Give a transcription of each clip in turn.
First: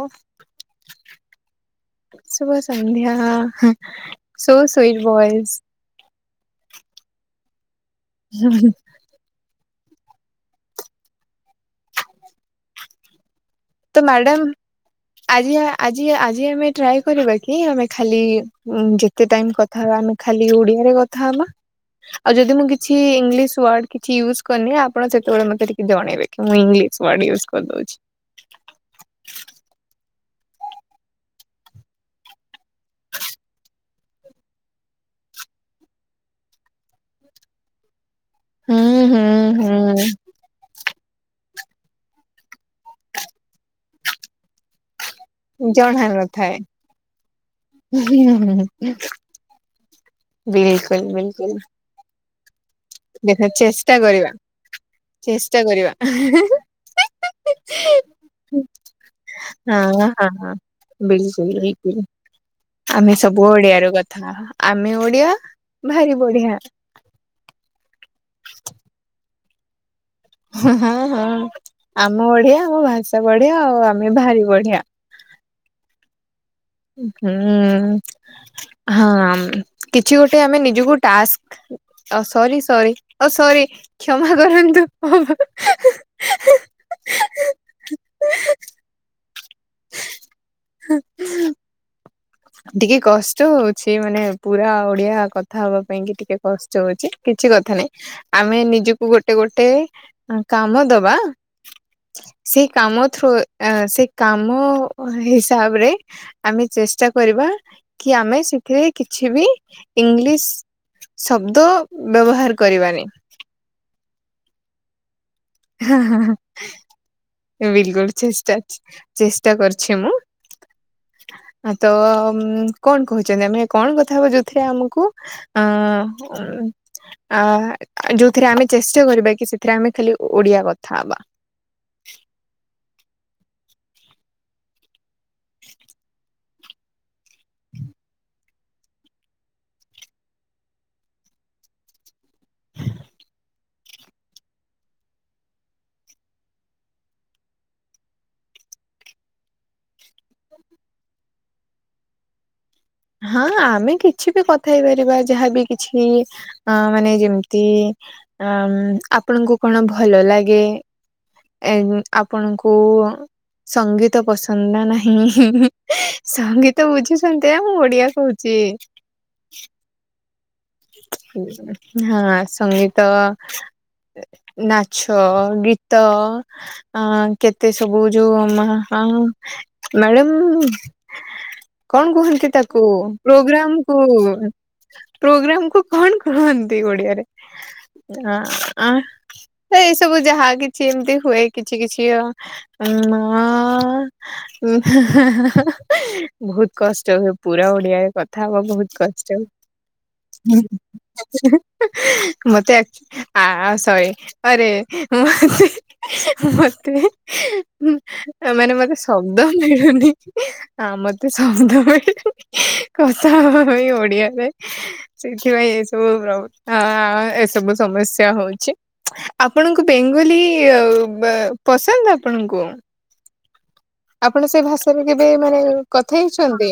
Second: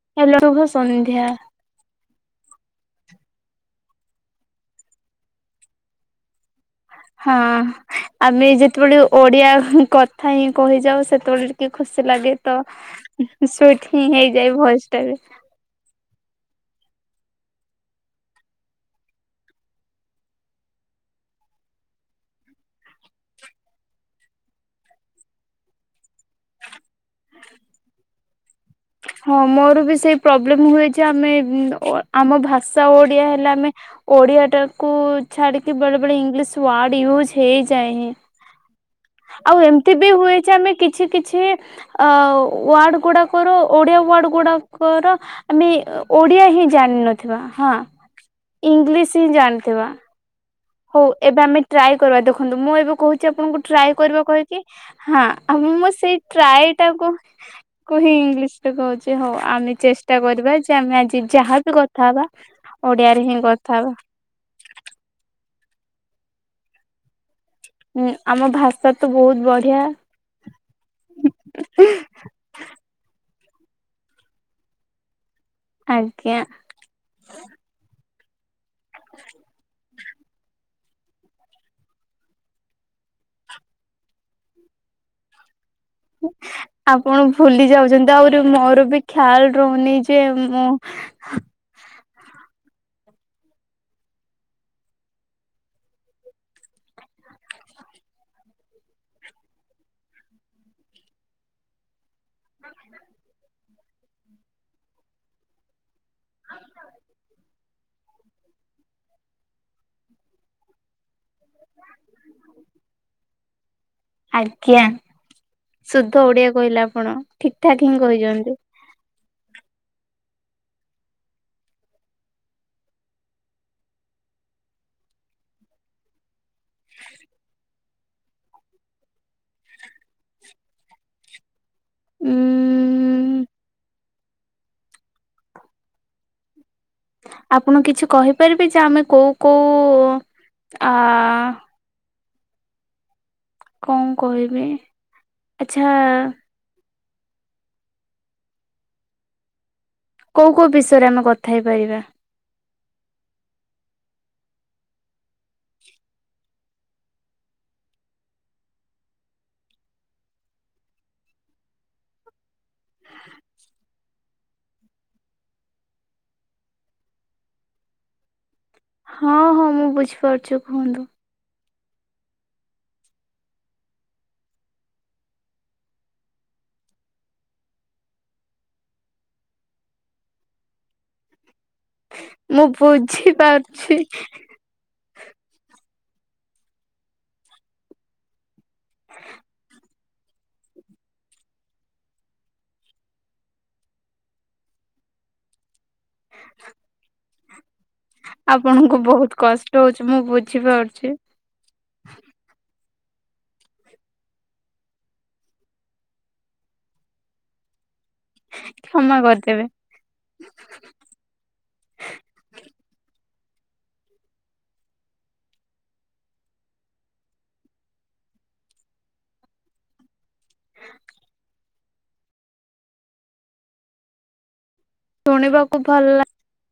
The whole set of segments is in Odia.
ଓ ହ୍ୟାଲୋ ଶୁଭସନ୍ଧ୍ୟା। ଶୁଭ ସନ୍ଧ୍ୟା ହେଁ ସୋ ସୁଇଟ ଭଏସ୍। ହଁ ଆମେ ଯେତେବେଳେ ଓଡ଼ିଆ ହୁ କଥା ହିଁ କହିଯାଉ ସେତେବେଳେ ଟିକେ ଖୁସି ଲାଗେ ତ ସୋ ତ ଥିନ୍ ମ୍ୟାଡାମ ହେଇଯାଏ ଭଏସ ଟା ବି। ଆଜି ଆଜି ଆଜି ଆମେ ଟ୍ରାଏ କରିବା କି ଆମେ ଖାଲି ଯେତେ ଟାଇମ କଥା ହବା ଆମେ ଖାଲି ଓଡ଼ିଆରେ କଥା ହବା। ଆଉ ଯଦି ମୁଁ କିଛି ଇଂଲିଶ ୱାର୍ଡ କିଛି ୟୁଜ କରିନି ଆପଣ ସେତେବେଳେ ମତେ ଟିକେ ଜଣେଇବେ। ମୁଁ ଇଂଲିଶ ୱାର୍ଡ ୟୁଜ୍ କରିଦଉଛି। ହଁ ମୋର ବି ସେଇ ପ୍ରୋବ୍ଲେମ ହୁଏ ଯେ ଆମେ ଆମ ଭାଷା ଓଡିଆ ହେଲେ ଆମେ ଓଡିଆଟାକୁୁ ଛାଡ଼ିକି ବେଳେ ବେଳେ ଇଂଲିଶ ୱାର୍ଡ ୟୁଜ୍ ହେଇଯାଏ। ହୁଁ, ହୁଁ। ଆଉ ଏମିତି ବି ହୁଁ ହୁଏ ଯେ ଆମେ କି କିଛି କିଛି ଅ ୱାର୍ଡ ଗୁଡ଼ାକର ଓଡ଼ିଆ ୱାର୍ଡ ଗୁଡ଼ାକର ଆମେ ଜଣା ଓଡ଼ିଆ ନଥାଏ। ହିଁ ଜାଣିନଥିବା ହଁ। ଇଂଲିଶ ହିଁ ଜାଣିଥିବା। ବିଲକୁଲ ହଉ ଏବେ ବିଲକୁଲ ଆମେ ଟ୍ରାଏ କରିବା ଦେଖନ୍ତୁ। ମୁଁ ଏବେ କହୁଛି ଦେଖ ଆପଣଙ୍କୁ ଚେଷ୍ଟା ଟ୍ରାଏ କରିବା କହିକି। ହଁ ଚେଷ୍ଟା ଆଉ କରିବା। ମ ସେଇ ଟ୍ରାଏ ଟାକୁ କୁ ହିଁ ଇଂଲିଶରେ କହୁଚି। ହଉ ଆମେ ହଁ ଚେଷ୍ଟା ହଁ କରିବା ଯେ ଆମେ ଆଜି ବିଲକୁଲ ଯାହାବି ବିଲକୁଲ କଥା ହବା ଆମେ ଓଡିଆରେ ହିଁ ସବୁ କଥା ଓଡ଼ିଆରେ ହବା କଥା ହବା। ଆମେ ଓଡ଼ିଆ ଭାରି ବଢ଼ିଆ। ହୁଁ ଆମ ଭାଷା ତ ବହୁତ ବଢ଼ିଆ। ହଁ ହଁ ଆମେ ଓଡ଼ିଆ, ଆମ ଭାଷା ବଢ଼ିଆ, ଆଉ ଆମେ ଭାରି ବଢିଆ। ଆଜ୍ଞା। ହୁଁ ହଁ କିଛି ଗୋଟେ ଆମେ ନିଜକୁ ଟାସ୍କ ଅ ସରି ସରି ଅ ସରି କ୍ଷମା କରନ୍ତୁ। ଆପଣ ଭୁଲି ଯାଉଛନ୍ତି ଆହୁରି ମୋର ବି ଖ୍ୟାଲ ରହୁନି ଯେ ମୁଁ ଟିକେ କଷ୍ଟ ହଉଚି। ମାନେ ପୁରା ଓଡ଼ିଆ କଥା ହବା ପାଇଁ କି ଟିକେ କଷ୍ଟ ହଉଚି। କିଛି କଥା ନାଇଁ ଆମେ ନିଜକୁ ଗୋଟେ ଗୋଟେ କାମ ଦବା। ସେଇ କାମ ଥ୍ରୋ ସେଇ କାମ ହିସାବରେ ଆମେ ଚେଷ୍ଟା କରିବା କି ଆମେ ସେଥିରେ କିଛି ବି ଇଂଲିଶ ଶବ୍ଦ ବ୍ୟବହାର କରିବାନି। ଆଜ୍ଞା। ସୁଧ ଓଡିଆ କହିଲେ ଆପଣ ଠିକ୍ ଠାକ୍ ହିଁ ବିଲକୁଲ ଚେଷ୍ଟା କହିଛନ୍ତି। ଚେଷ୍ଟା କରିଛି ମୁଁ। ତ କଣ କହୁଛନ୍ତି ଆମେ କଣ କଥା ହବା ଯଉଥିରେ ଆମକୁ ଅ ଆ ଯୋଉଥିରେ ଆମେ ଚେଷ୍ଟା କରିବା କି ସେଥିରେ ଆମେ ଖାଲି ଓଡିଆ କଥା ହବା। ଉଁ [inaudible] ଆପଣ କିଛି କହିପାରିବେ ଯେ ଆମେ କଉ କଉ ଆ କଣ କହିବି ଆଛା କୋଉ କୋଉ ବିଷୟରେ ଆମେ କଥା ହେଇପାରିବା? ହଁ ଆମେ କିଛି ବି କଥା ହେଇପାରିବା ଯାହାବି କିଛି ଅ ମାନେ ଯେମିତି ଆ ଆପଣଙ୍କୁ କଣ ଭଲ ଲାଗେ? ଏ ଆପଣଙ୍କୁ କୁ ସଙ୍ଗୀତ ପସନ୍ଦ ନା ନାହିଁ। ସଙ୍ଗୀତ ବୁଝୁଛନ୍ତି ଆ ମୁଁ ଓଡିଆ କହୁଛି। ହଁ ହଁ ମୁଁ ବୁଝିପାରୁଛି କୁହନ୍ତୁ। ହଁ ସଙ୍ଗୀତ ନାଚ, ଗୀତ ଅ କେତେ ସବୁ ଯୋଉ। [unintelligible] [unintelligible] କଣ କୁହନ୍ତି ମୁଁ ତାକୁ ପ୍ରୋଗ୍ରାମ କୁ ବୁଝିପାରୁଛି ପ୍ରୋଗ୍ରାମ କଣ କୁହନ୍ତି ଓଡିଆରେ? ଅ ନାଇଁ ସବୁ ଯାହା କିଛି ଏମତି ହୁଏ କିଛି କିଛି ମ ବହୁତ କଷ୍ଟ ହୁଏ ପୁରା ଓଡିଆ। କଥା ହବା ବହୁତ କଷ୍ଟ। ରହୁଛି ମୁଁ। ବୁଝିପାରୁଛି। ମତେ ଆଚ୍ ଆଁ ଶରି ଅରେ [inaudible] ମତେ ମାନେ ମତେ କ୍ଷମା ଶବ୍ଦ କରିଦେବେ ମିଳୁନି। ଆ ମତେ ଶବ୍ଦ ମିଳୁନି, କଥା ହବା ପାଇଁ ଓଡିଆରେ। ସେଇଥିପାଇଁ ଏସବୁ ହଁ-ଅଁ ଏସବୁ ସମସ୍ୟା ହଉଛି। ଆପଣଙ୍କୁ ବେଙ୍ଗଲି-ଇ ବ ପସନ୍ଦ ଆପଣଙ୍କୁ? ଆପଣ ସେ ଭାଷାରେ କେବେ ମାନେ ଶୁଣିବାକୁ ଭଲ କଥା ଲା ହେଇଛନ୍ତି?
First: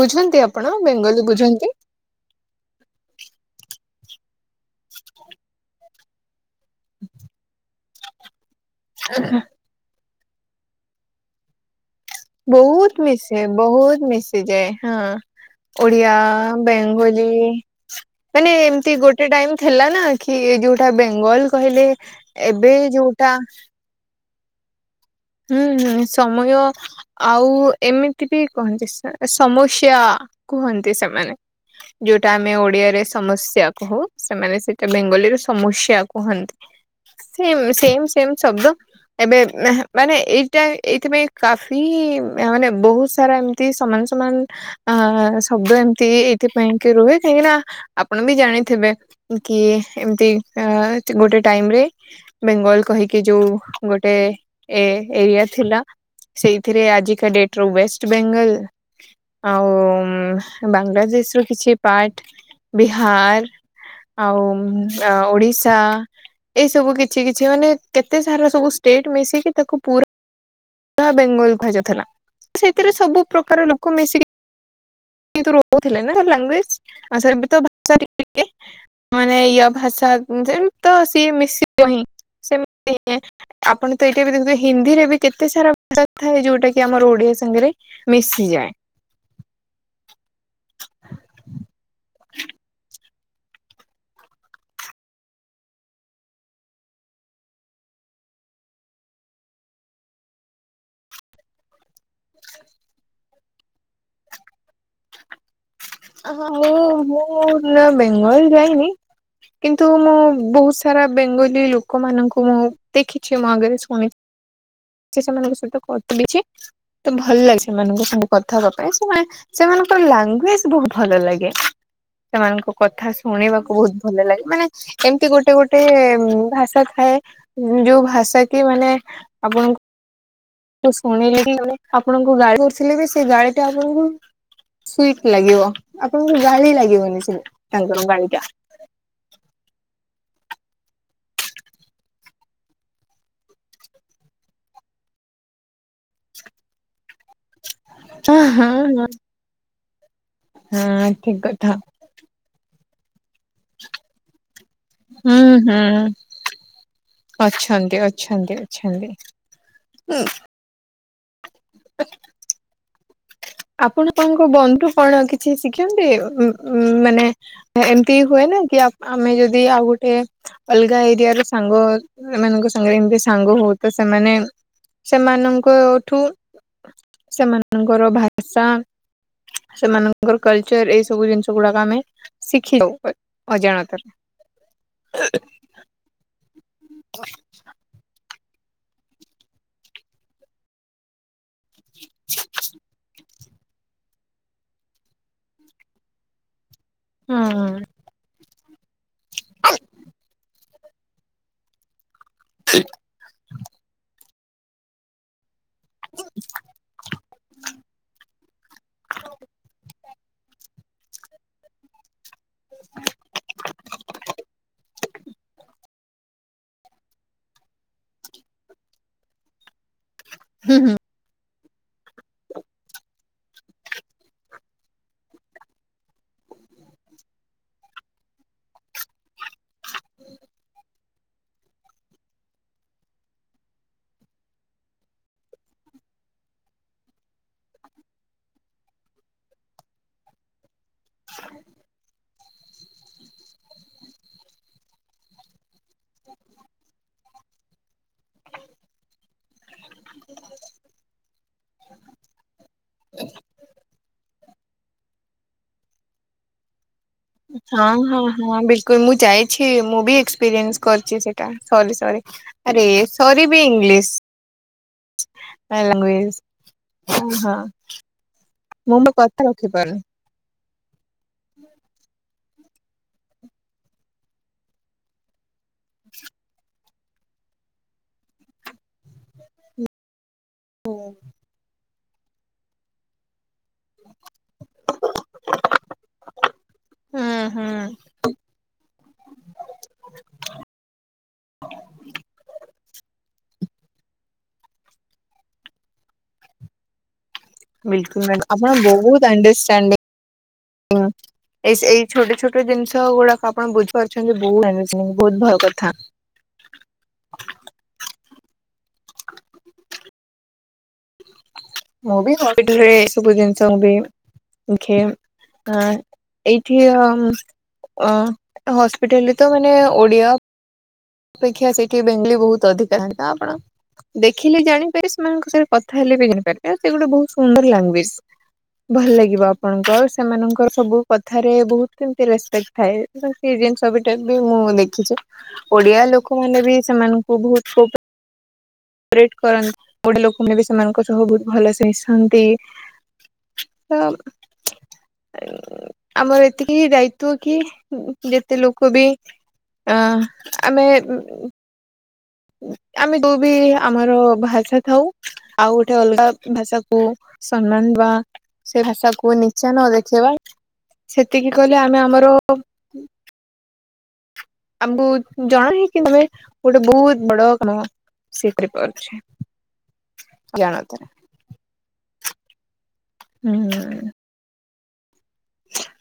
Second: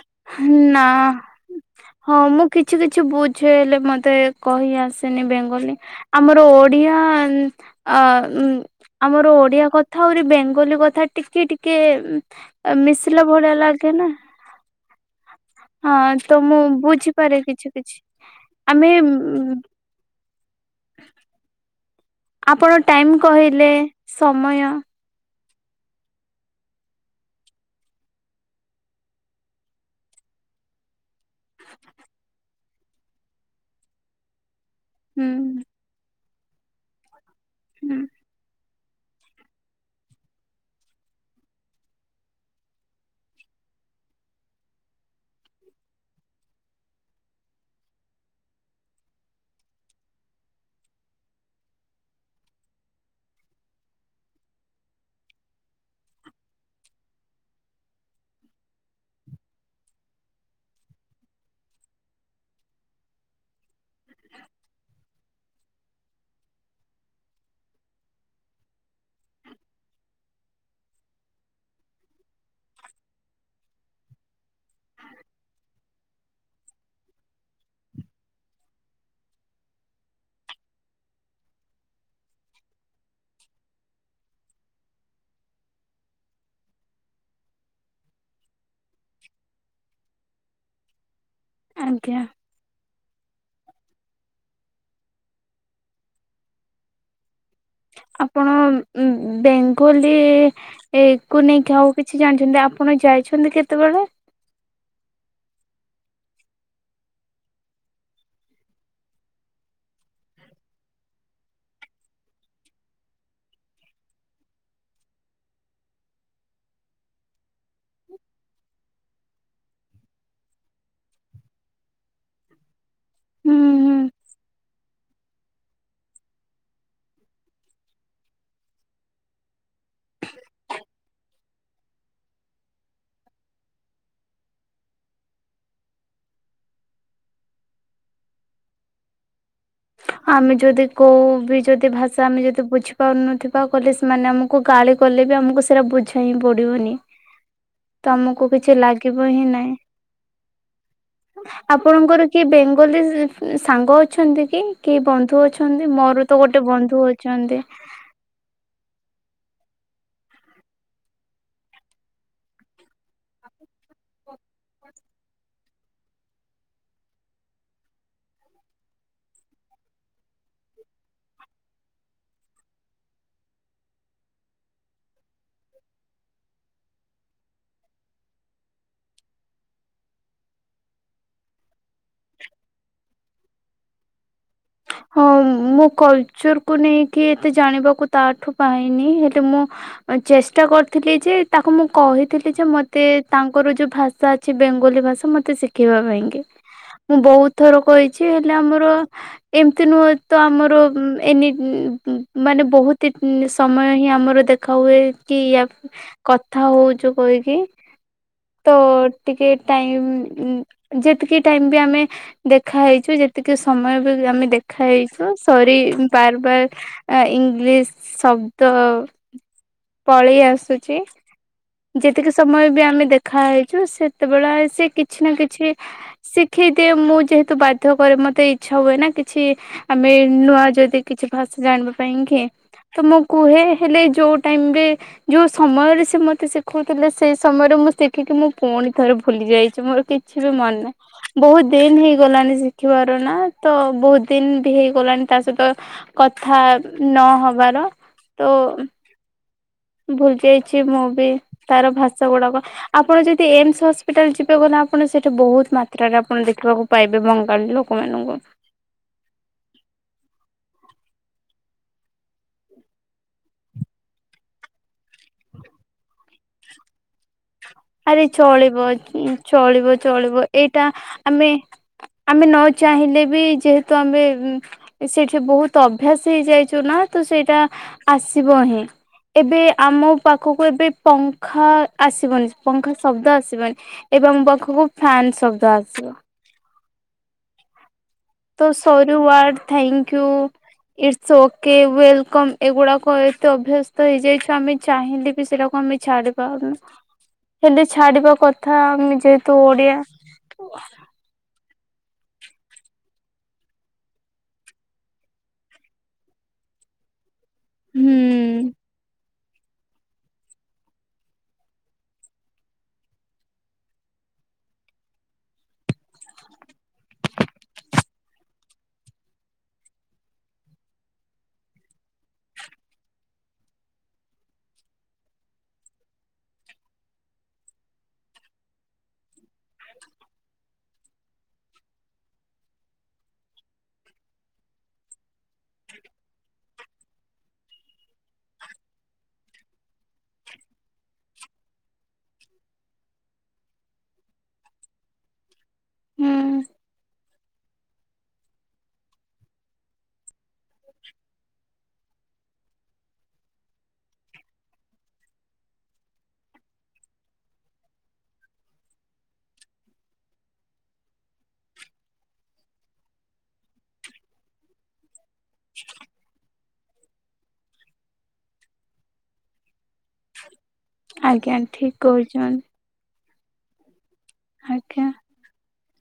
ବୁଝନ୍ତି, ଆପଣ ନା ବେଙ୍ଗଲୀ ବୁଝନ୍ତି? ହଁ, ମୁଁ କିଛି କିଛି ବୁଝେ, ହେଲେ ମତେ କହି ଆସେନି ବେଙ୍ଗଲୀ। ଆମର ଓଡ୍ ଓଡିଆ ଆନ୍-ଆ-ଉମ୍-ଆମର ଓଡିଆ କଥ୍ ଥାହୁରି ବେଙ୍ଗଲୀ କଥା ଟିକେ ଟିକେ ଉ ମିଶିଲା ଭଳିଆ ଲାଗେ ନା। ସି ଯାଏ ହଁ, ହଁ ତ ଓଡ଼ିଆ-ଆ, ମୁଁ ବେଙ୍ଗୋଲି ବୁଝିପାରେ କିଛି କିଛି। ମାନେ ଆମେ ଏମିତି ଗୋଟେ ଟାଇମ୍ ଉଁ ଥିଲା ନା, କି ଯୋଉଟା ବେଙ୍ଗଲ୍ କହିଲେ ଏବେ ଆପଣ ଟାଇମ୍ ଯୋଉଟା କହିଲେ ସମୟ। ହୁଁ, ହଁ ସମୟ। ଆଉ, ଏମିତି ବି କହନ୍ତି, ସ-ସମୁସ୍ୟା କୁହନ୍ତି ସେମାନେ। ଯୋଉଟା ଆମେ ଓଡିଆରେ ସମସ୍ୟା କହୁ। ସେମାନେ ସେଇଟା ହୁଁ ବେଙ୍ଗଲୀ ରେ ସ ସମୁସ୍ୟା କୁହନ୍ତି। ସେ ହୁଁ ସେମ୍ ସେମ୍ ଶବ୍ଦ ଏବେ ମେହେ ମାନେ, ଏଇଟା ଏଇଥିପାଇଁ କାଫି ମାନେ ବହୁତ ସାରା ଏମିତି ସମାନ ସମାନ ଆ ଶବ୍ଦ ଏମିତି ଏଇଥିପାଇଁ କି ରୁହେ, କାହିଁକି ନା ଆପଣ ବି ଜାଣିଥିବେ। କି ଏମତି ଅ ଗୋଟେ ଟାଇମ୍ ରେ ବେଙ୍ଗଲ୍ କହିକି ଯୋଉ ଗୋଟେ ଏ ଏଇଆ ଥିଲା। ସେଇଥିରେ ଆଜିକା ଡେଟ୍ ର ୱେଷ୍ଟ ବେଙ୍ଗଲ୍ ଆଉ-ଉଁ ବାଂଲାଦେଶର କିଛି ପାର୍ଟ ବିହାର ଆଉ-ଉଁ ଆ ଓଡ଼ିଶା ଏଇ ସବୁ କିଛି କିଛି ମାନେ, କେତେ ସାରା ସବୁ ଷ୍ଟେଟ୍ ମିଶିକି ତାକୁ ପୁରା ବା ବେଙ୍ଗଲ କୁହାଯାଉଥିଲା। ସେଥିରେ ସବୁ ପ୍ରକାର ଲୋକ ମିଶିକି କିନ୍ତୁ ରହୁଥିଲେ ନା, ଲାଙ୍ଗୁଏଜ୍ ଆଉ ସେରାବିତ ଭାଷା ଟିକେ ଟିକେ ମାନେ ଇଅ ଭାଷା ସେମିତି ତ ସିଏ ମିଶିବହିଁ ସେମି ନିଏ। ଆପଣ ତ ଏଠ୍ ଟିବି ଦେଖୁଥିବେ, ହିନ୍ଦୀରେ ବି କେତେ ସାରା ଭାଷା ଥାଏ। ଯୋଉଟା କି ଆମର ଓଡିଆ ସାଙ୍ଗରେ ମିଶିଯାଁଏ। ଆଜ୍ଞା। ଆପଣ! ବେଙ୍ଗୋଲୀ ଏକୁ ନେଇକି ଆଉ କିଛି ଜାଣିଛନ୍ତି! ଆପଣ ଯାଇଛନ୍ତି କେତେବେଳେ? ଅହ ମୁଁ, ମୁଁ ନା ବେଙ୍ଗଲ୍ ଯାଇନି। କିନ୍ତୁ, ମୁଁ ବହୁତ ସାରା ବେଙ୍ଗୋଲୀ ଲୋକମାନଙ୍କୁ ମୁଁ ଦେଖିଛି ମୋ ଆଗରେ, ଶୁଣି ଚି ସେମାନଙ୍କ ସହିତ କତିଡ଼ିଛି। ତ ଭଲ ଲାଗେ, ସେମାନଙ୍କ ସାଙ୍ଗେ କଥା ହେବା ପାଇଁ। ସେମାନେ ସେମାନଙ୍କର ଲାଙ୍ଗୁଏଜ୍ ବହୁତ ଭଲ ଲାଗେ। ସେମାନଙ୍କ କଥା ହୁଁ ଶୁଣିବାକୁ ହୁଁ ବହୁତ ଭଲ ଲାଗେ। ମାନେ ଏମତି ଗୋଟେ ଗୋଟେ ଭାଷା ଥାଏ। ଯୋଉ ଭାଷା କି ମାନେ ଆପଣଙ୍କୁ ତ ଶୁଣିଲିକି ମାନେ, ଆପଣଙ୍କୁ ଗାଳି କରୁଥିଲେ ବି, ସେ ଗାଳିଟା ଆପଣଙ୍କୁ ସୁଇଟ୍ ଲାଗିବ। ଆପଣଙ୍କୁ ଗାଳି ଲାଗିବନି, ସେ ତାଙ୍କର ଗାଳି ଟା। ଆମେ, ଯଦି କୋଉ ବିି ଯଦି ଭାଷା ଆମେ ଯଦି ବୁଝିପାରୁନଥିବା? କହିଲେ ସେ ମାନେ ଆମକୁ ଗାଳି କଲେ ବି, ଆମକୁ ସେଇରା ବୁଝା ହିଁ ପଡିବନି। ହଁ ତମକୁ ହଁ କିଛି ହଁ ଲାଗିବ ହିଁ ନାଇଁ। ହଁ ଠିକ କଥା ଆପଣଙ୍କର କି ବେଙ୍ଗଲୀ ସାଙ୍ଗ ଅଛନ୍ତି କି କି ହୁଁ ବନ୍ଧୁ ଅଛନ୍ତି ହୁଁ। ମୋର ତ ଗୋଟେ ବନ୍ଧୁ ଅ ଅଛନ୍ତି ଅଛନ୍ତି ଅଛନ୍ତି। [inaudible] ଆପଣ ତାଙ୍କ ବନ୍ଧୁ କଣ କିଛି ଶିଖନ୍ତି ମାନେ ଏମିତି ହୁଏ ନା କି ଆମେ ଯଦି ଆଉ ଗୋଟେ ଅଲଗା ଏରିଆ ର ସାଙ୍ଗଏମାନଙ୍କ ସାଙ୍ଗରେ ଏମିତି ସାଙ୍ଗହଉ ତ ସେମାନେ ସେମାନଙ୍କଠୁ ସେମାନଙ୍କର ଭାଷା ସେମାନଙ୍କର କଲ୍ଚର ଏଇ ସବୁ ଜିନିଷ ଗୁଡାକ ଆମେ ଶିଖିଜାଉ ଅଜାଣତରେ। ହଁ ମୋ କଲ୍ ଚର କୁ ନେଇକି ଏତେ ଜାଣିବାକୁ ତାଠୁ ପାଇନି ହେଲେ ମୁଁ ଚେଷ୍ଟା କରିଥିଲି ଯେ ତାକୁ ମୁଁ କହିଥିଲି ଯେ ମୋତେ ତାଙ୍କର ଯୋଉ ଭାଷା ଅଛି ବେଙ୍ଗୋଲୀ ଭାଷା ମତେ ଶିଖେଇବା ପାଇଁକି ମୁଁ ବହୁତଥର କହି ଛି ହେଲେ ଆମର ଏମିତି ନୁହ ତ ଆମର ଏନି ମାନେ ବହୁତି ସମୟ ହିଁ ଆମର ଦେଖା ହୁଏ କି ୟା କଥା ହଉଛୁ କହିକି ତ ଟିକେ ଟାଇମ୍ ଯେତିକି ଟାଇମ ବି ଆମେ ଦେଖା ହେଇଛୁ ଯେତିକି ସମୟ ବି ଆମେ ଦେଖା ହେଇଛୁ ସରି ବାର ବାର ଇଂଲିଶ ଶବ୍ଦ ପଳେଇ ହୁଁ ହୁଁ ଆସୁଛି। ଯେତିକି ସମୟ ବି ଆମେ ଦେଖା ହେଇଛୁ ସେତେବେଳେ ସେ କିଛି ନା କିଛି ଶିଖେଇଦିଏ ମୁଁ ଯେହେତୁ ବାଧ୍ୟ କରେ ମତେ ଇଛା ହୁଏ ନା କିଛି ଆମେ ନୂଆ ଯଦି କିଛି ଭାଷା ଜାଣିବା ପାଇଁ କି ତ ମୁଁ କୁହେ ହେଲେ ଯୋଉ ଟାଇମରେ ଯୋଉ ସମୟରେ ସେ ମତେ ଶିଖଉଥିଲେ ସେଇ ସମୟରେ ମୁଁ ଶିଖିକି ମୁଁ ପୁଣି ଥରେ ଭୁଲି ଯାଇଛି ମୋର କି ଛି ବି ମନେ ନାହିଁ ବହୁତ ଦିନ ହେଇଗଲାଣି ଶିଖିବାର ନା ତ ବହୁତ ଦିନ ବି ହେଇଗଲାଣି ତା ସହିତ କଥା ନହବାର। ତ ଭୁଲି ଯାଇଛି ମୁଁ ବି ତାର ଭାଷା ଗୁଡ଼ାକ। ଆପଣ ଯଦି ଏମସ ହସ୍ପିଟାଲ ଯିବେ କ ନା ଆପଣ ସେଇଠା ବହୁତ ମାତ୍ରାରେ ଆପଣ ଦେଖିବାକୁ ପାଇବେ ବଙ୍ଗାଳୀ ହଁ ହଁ ଲୋକମାନଙ୍କୁ। ହଁ ବିଲକୁଲ ମୁଁ ଯାଇଛି ମୁଁ ବି ଏକ୍ସପିରିଏନ୍ସ କରିଛି ସେଇଟା ସରି ସରି। ଆରେ ସରି ବି ଇଂଲିଶ। ହ ହଁ। ଆରେ ଚଳିବ ଚଳିବ ଚଳିବ ଏଇଟା ଆମେ ଆମେ ନ ଚାହିଁଲେ ବି ଯେହେତୁ ଆମେ ସେଇଠି ବହୁତ ଅଭ୍ୟାସ ହେଇଯାଇଛୁ ନା ତ ସେଇଟା ଆସିବ ହିଁ। ଏବେ ଆମ ପାଖକୁ ଏବେ ପଙ୍ଖା ଆସିବନି ପଙ୍ଖା ଶବ୍ଦ ଆସିବନି। ଏବେ ମୋ ପାଖକୁ ଫ୍ୟାନ୍ ଶବ୍ଦ ଆସିବ। ହଁ ହୁଁ। ତ ସରୁ word thank you. It's okay welcome ଏଗୁଡ଼ାକ ଏତେ ଅଭ୍ୟସ୍ତ ହେଇଯାଇଛ ଆମେ ଚାହିଁଲେ ବି ସେଟାକୁ ଆମେ ଛାଡ଼ି ପାରୁନି। ବିଲକୁଲ ମାଡାମ୍ ଆପଣ ଆମେ ବହୁତ ଯେହେତୁ ଓଡିଆ ଅଣ୍ଡରସ୍ତାଣ୍ଡିଂ। ଏଇ ଏଇ ଛୋଟ ଛୋଟ ଜିନିଷ ଗୁଡ଼ାକ ଆପଣ ବୁଝିପାରୁଛନ୍ତି ବହୁ ବହୁତ ଭୟ କଥା। ହୁଁ। ମୁଁ ବି [unintelligible] ସବୁ ଜିନିଷ ମୁ ବି ଖେ ଆଁ ଏଇଠି ଅ ହସ୍ପିଟାଲ ରେ ତ ମାନେ ଓଡ଼ିଆ ଅପେକ୍ଷା ସେଇଠି ବେଙ୍ଗଲି ବହୁତ ଅଧିକା ତ ଆପଣ ଦେଖିଲେ ଜାଣିପାରେ ସେମାନଙ୍କ ସହରେ କଥା ହେଲେ ବି ଜାଣିପାରେ କା ସେ ଗୋଟେ ବହୁତ ସୁନ୍ଦର ଲାଙ୍ଗୁଏଜ। ଭଲ ଲାଗିବ ଆପଣଙ୍କ ସେମାନଙ୍କ ସବୁ କଥାରେ ବହୁତ କେମତି ରେସ୍ପେକ୍ଟ ଥାଏ। ସେ ଜିନିଷ ବି ଟେକ ବି ମୁଁ ଦେଖିଛି। ଓଡିଆ ଲୋକମାନେ ବି ସେମାନଙ୍କୁ ବହୁତ ପରେଟ କରନ୍ତି। ଗୋଟେ ଲୋକମାନେ ବି ସେମାନଙ୍କ ସହ ବହୁ ଭଲସେ ମିଶନ୍ତି। ତ ଆମର ହୁଁ ଏତିକି ଦାୟିତ୍ଵ କି ଯେତେ ଲୋକ ବି ଅ ଆମେ ଆମେ ଯୋଉ ବି ଆମର ଭାଷା ଥାଉ ଆଉ ଗୋଟେ ଅଲଗା ଭାଷାକୁ ସମ୍ମାନ ବା ସେ ଭାଷାକୁ ନିଚା ନ ଦେଖେଇବା ସେତିକି କହିଲେ ଆମେ ଆମର ଆମକୁ ଜଣା ହେଇକି ତମେ ଗୋଟେ ବହୁତ ବଡ କାମ ସେ କରି ପାରୁଛି ଜାଣତରେ। ଆଜ୍ଞା ଠିକ କହୁଛ ହୁଁ। ଆଜ୍ଞା।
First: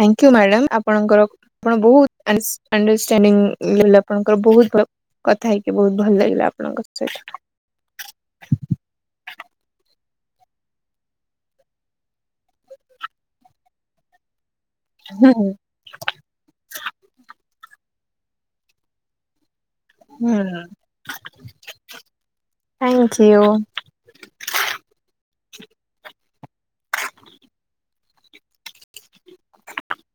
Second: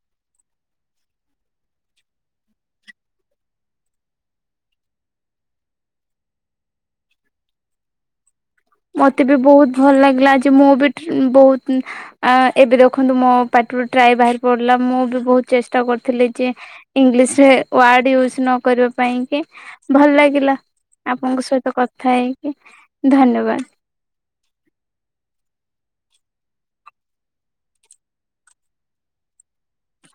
ଥାଙ୍କ ୟୁ ମ୍ୟାଡ଼ାମ ଆପଣଙ୍କର ଆପଣ ବହୁତ ଅଣ୍ଡର ଅଣ୍ଡରଷ୍ଟାଣ୍ଡିଙ୍ଗ କହିଲି ଆପଣଙ୍କର ବହୁତ କଥା ହେଇକି ବହୁତ ଭଲ ଲାଗିଲା ଆପଣଙ୍କ ସହିତ। ମତେ ବି ବହୁତ ଭଲ ଲାଗିଲା ଆଜି ମୁଁ ଟି ବି ବହୁତ ଆ ଏବେ ଦେଖନ୍ତୁ ମୋ ପାଟିରୁ ଟ୍ରାଏ ବାହାରି ପଡିଲା ମୁଁ ବି ହୁଁ ବହୁତ ଚେଷ୍ଟା କରିଥିଲି ଯେ ଇଂଲିଶ ରେ ୱାର୍ଡ ୟୁଜ ନ କରିବା ପାଇଁ କି ଭଲ ଲାଗିଲା ହୁଁ ଆପଣଙ୍କ ସହିତ କଥା ହେଇକି ଥ୍ୟାଙ୍କୟୁ। ଧନ୍ୟବାଦ। [inaudible]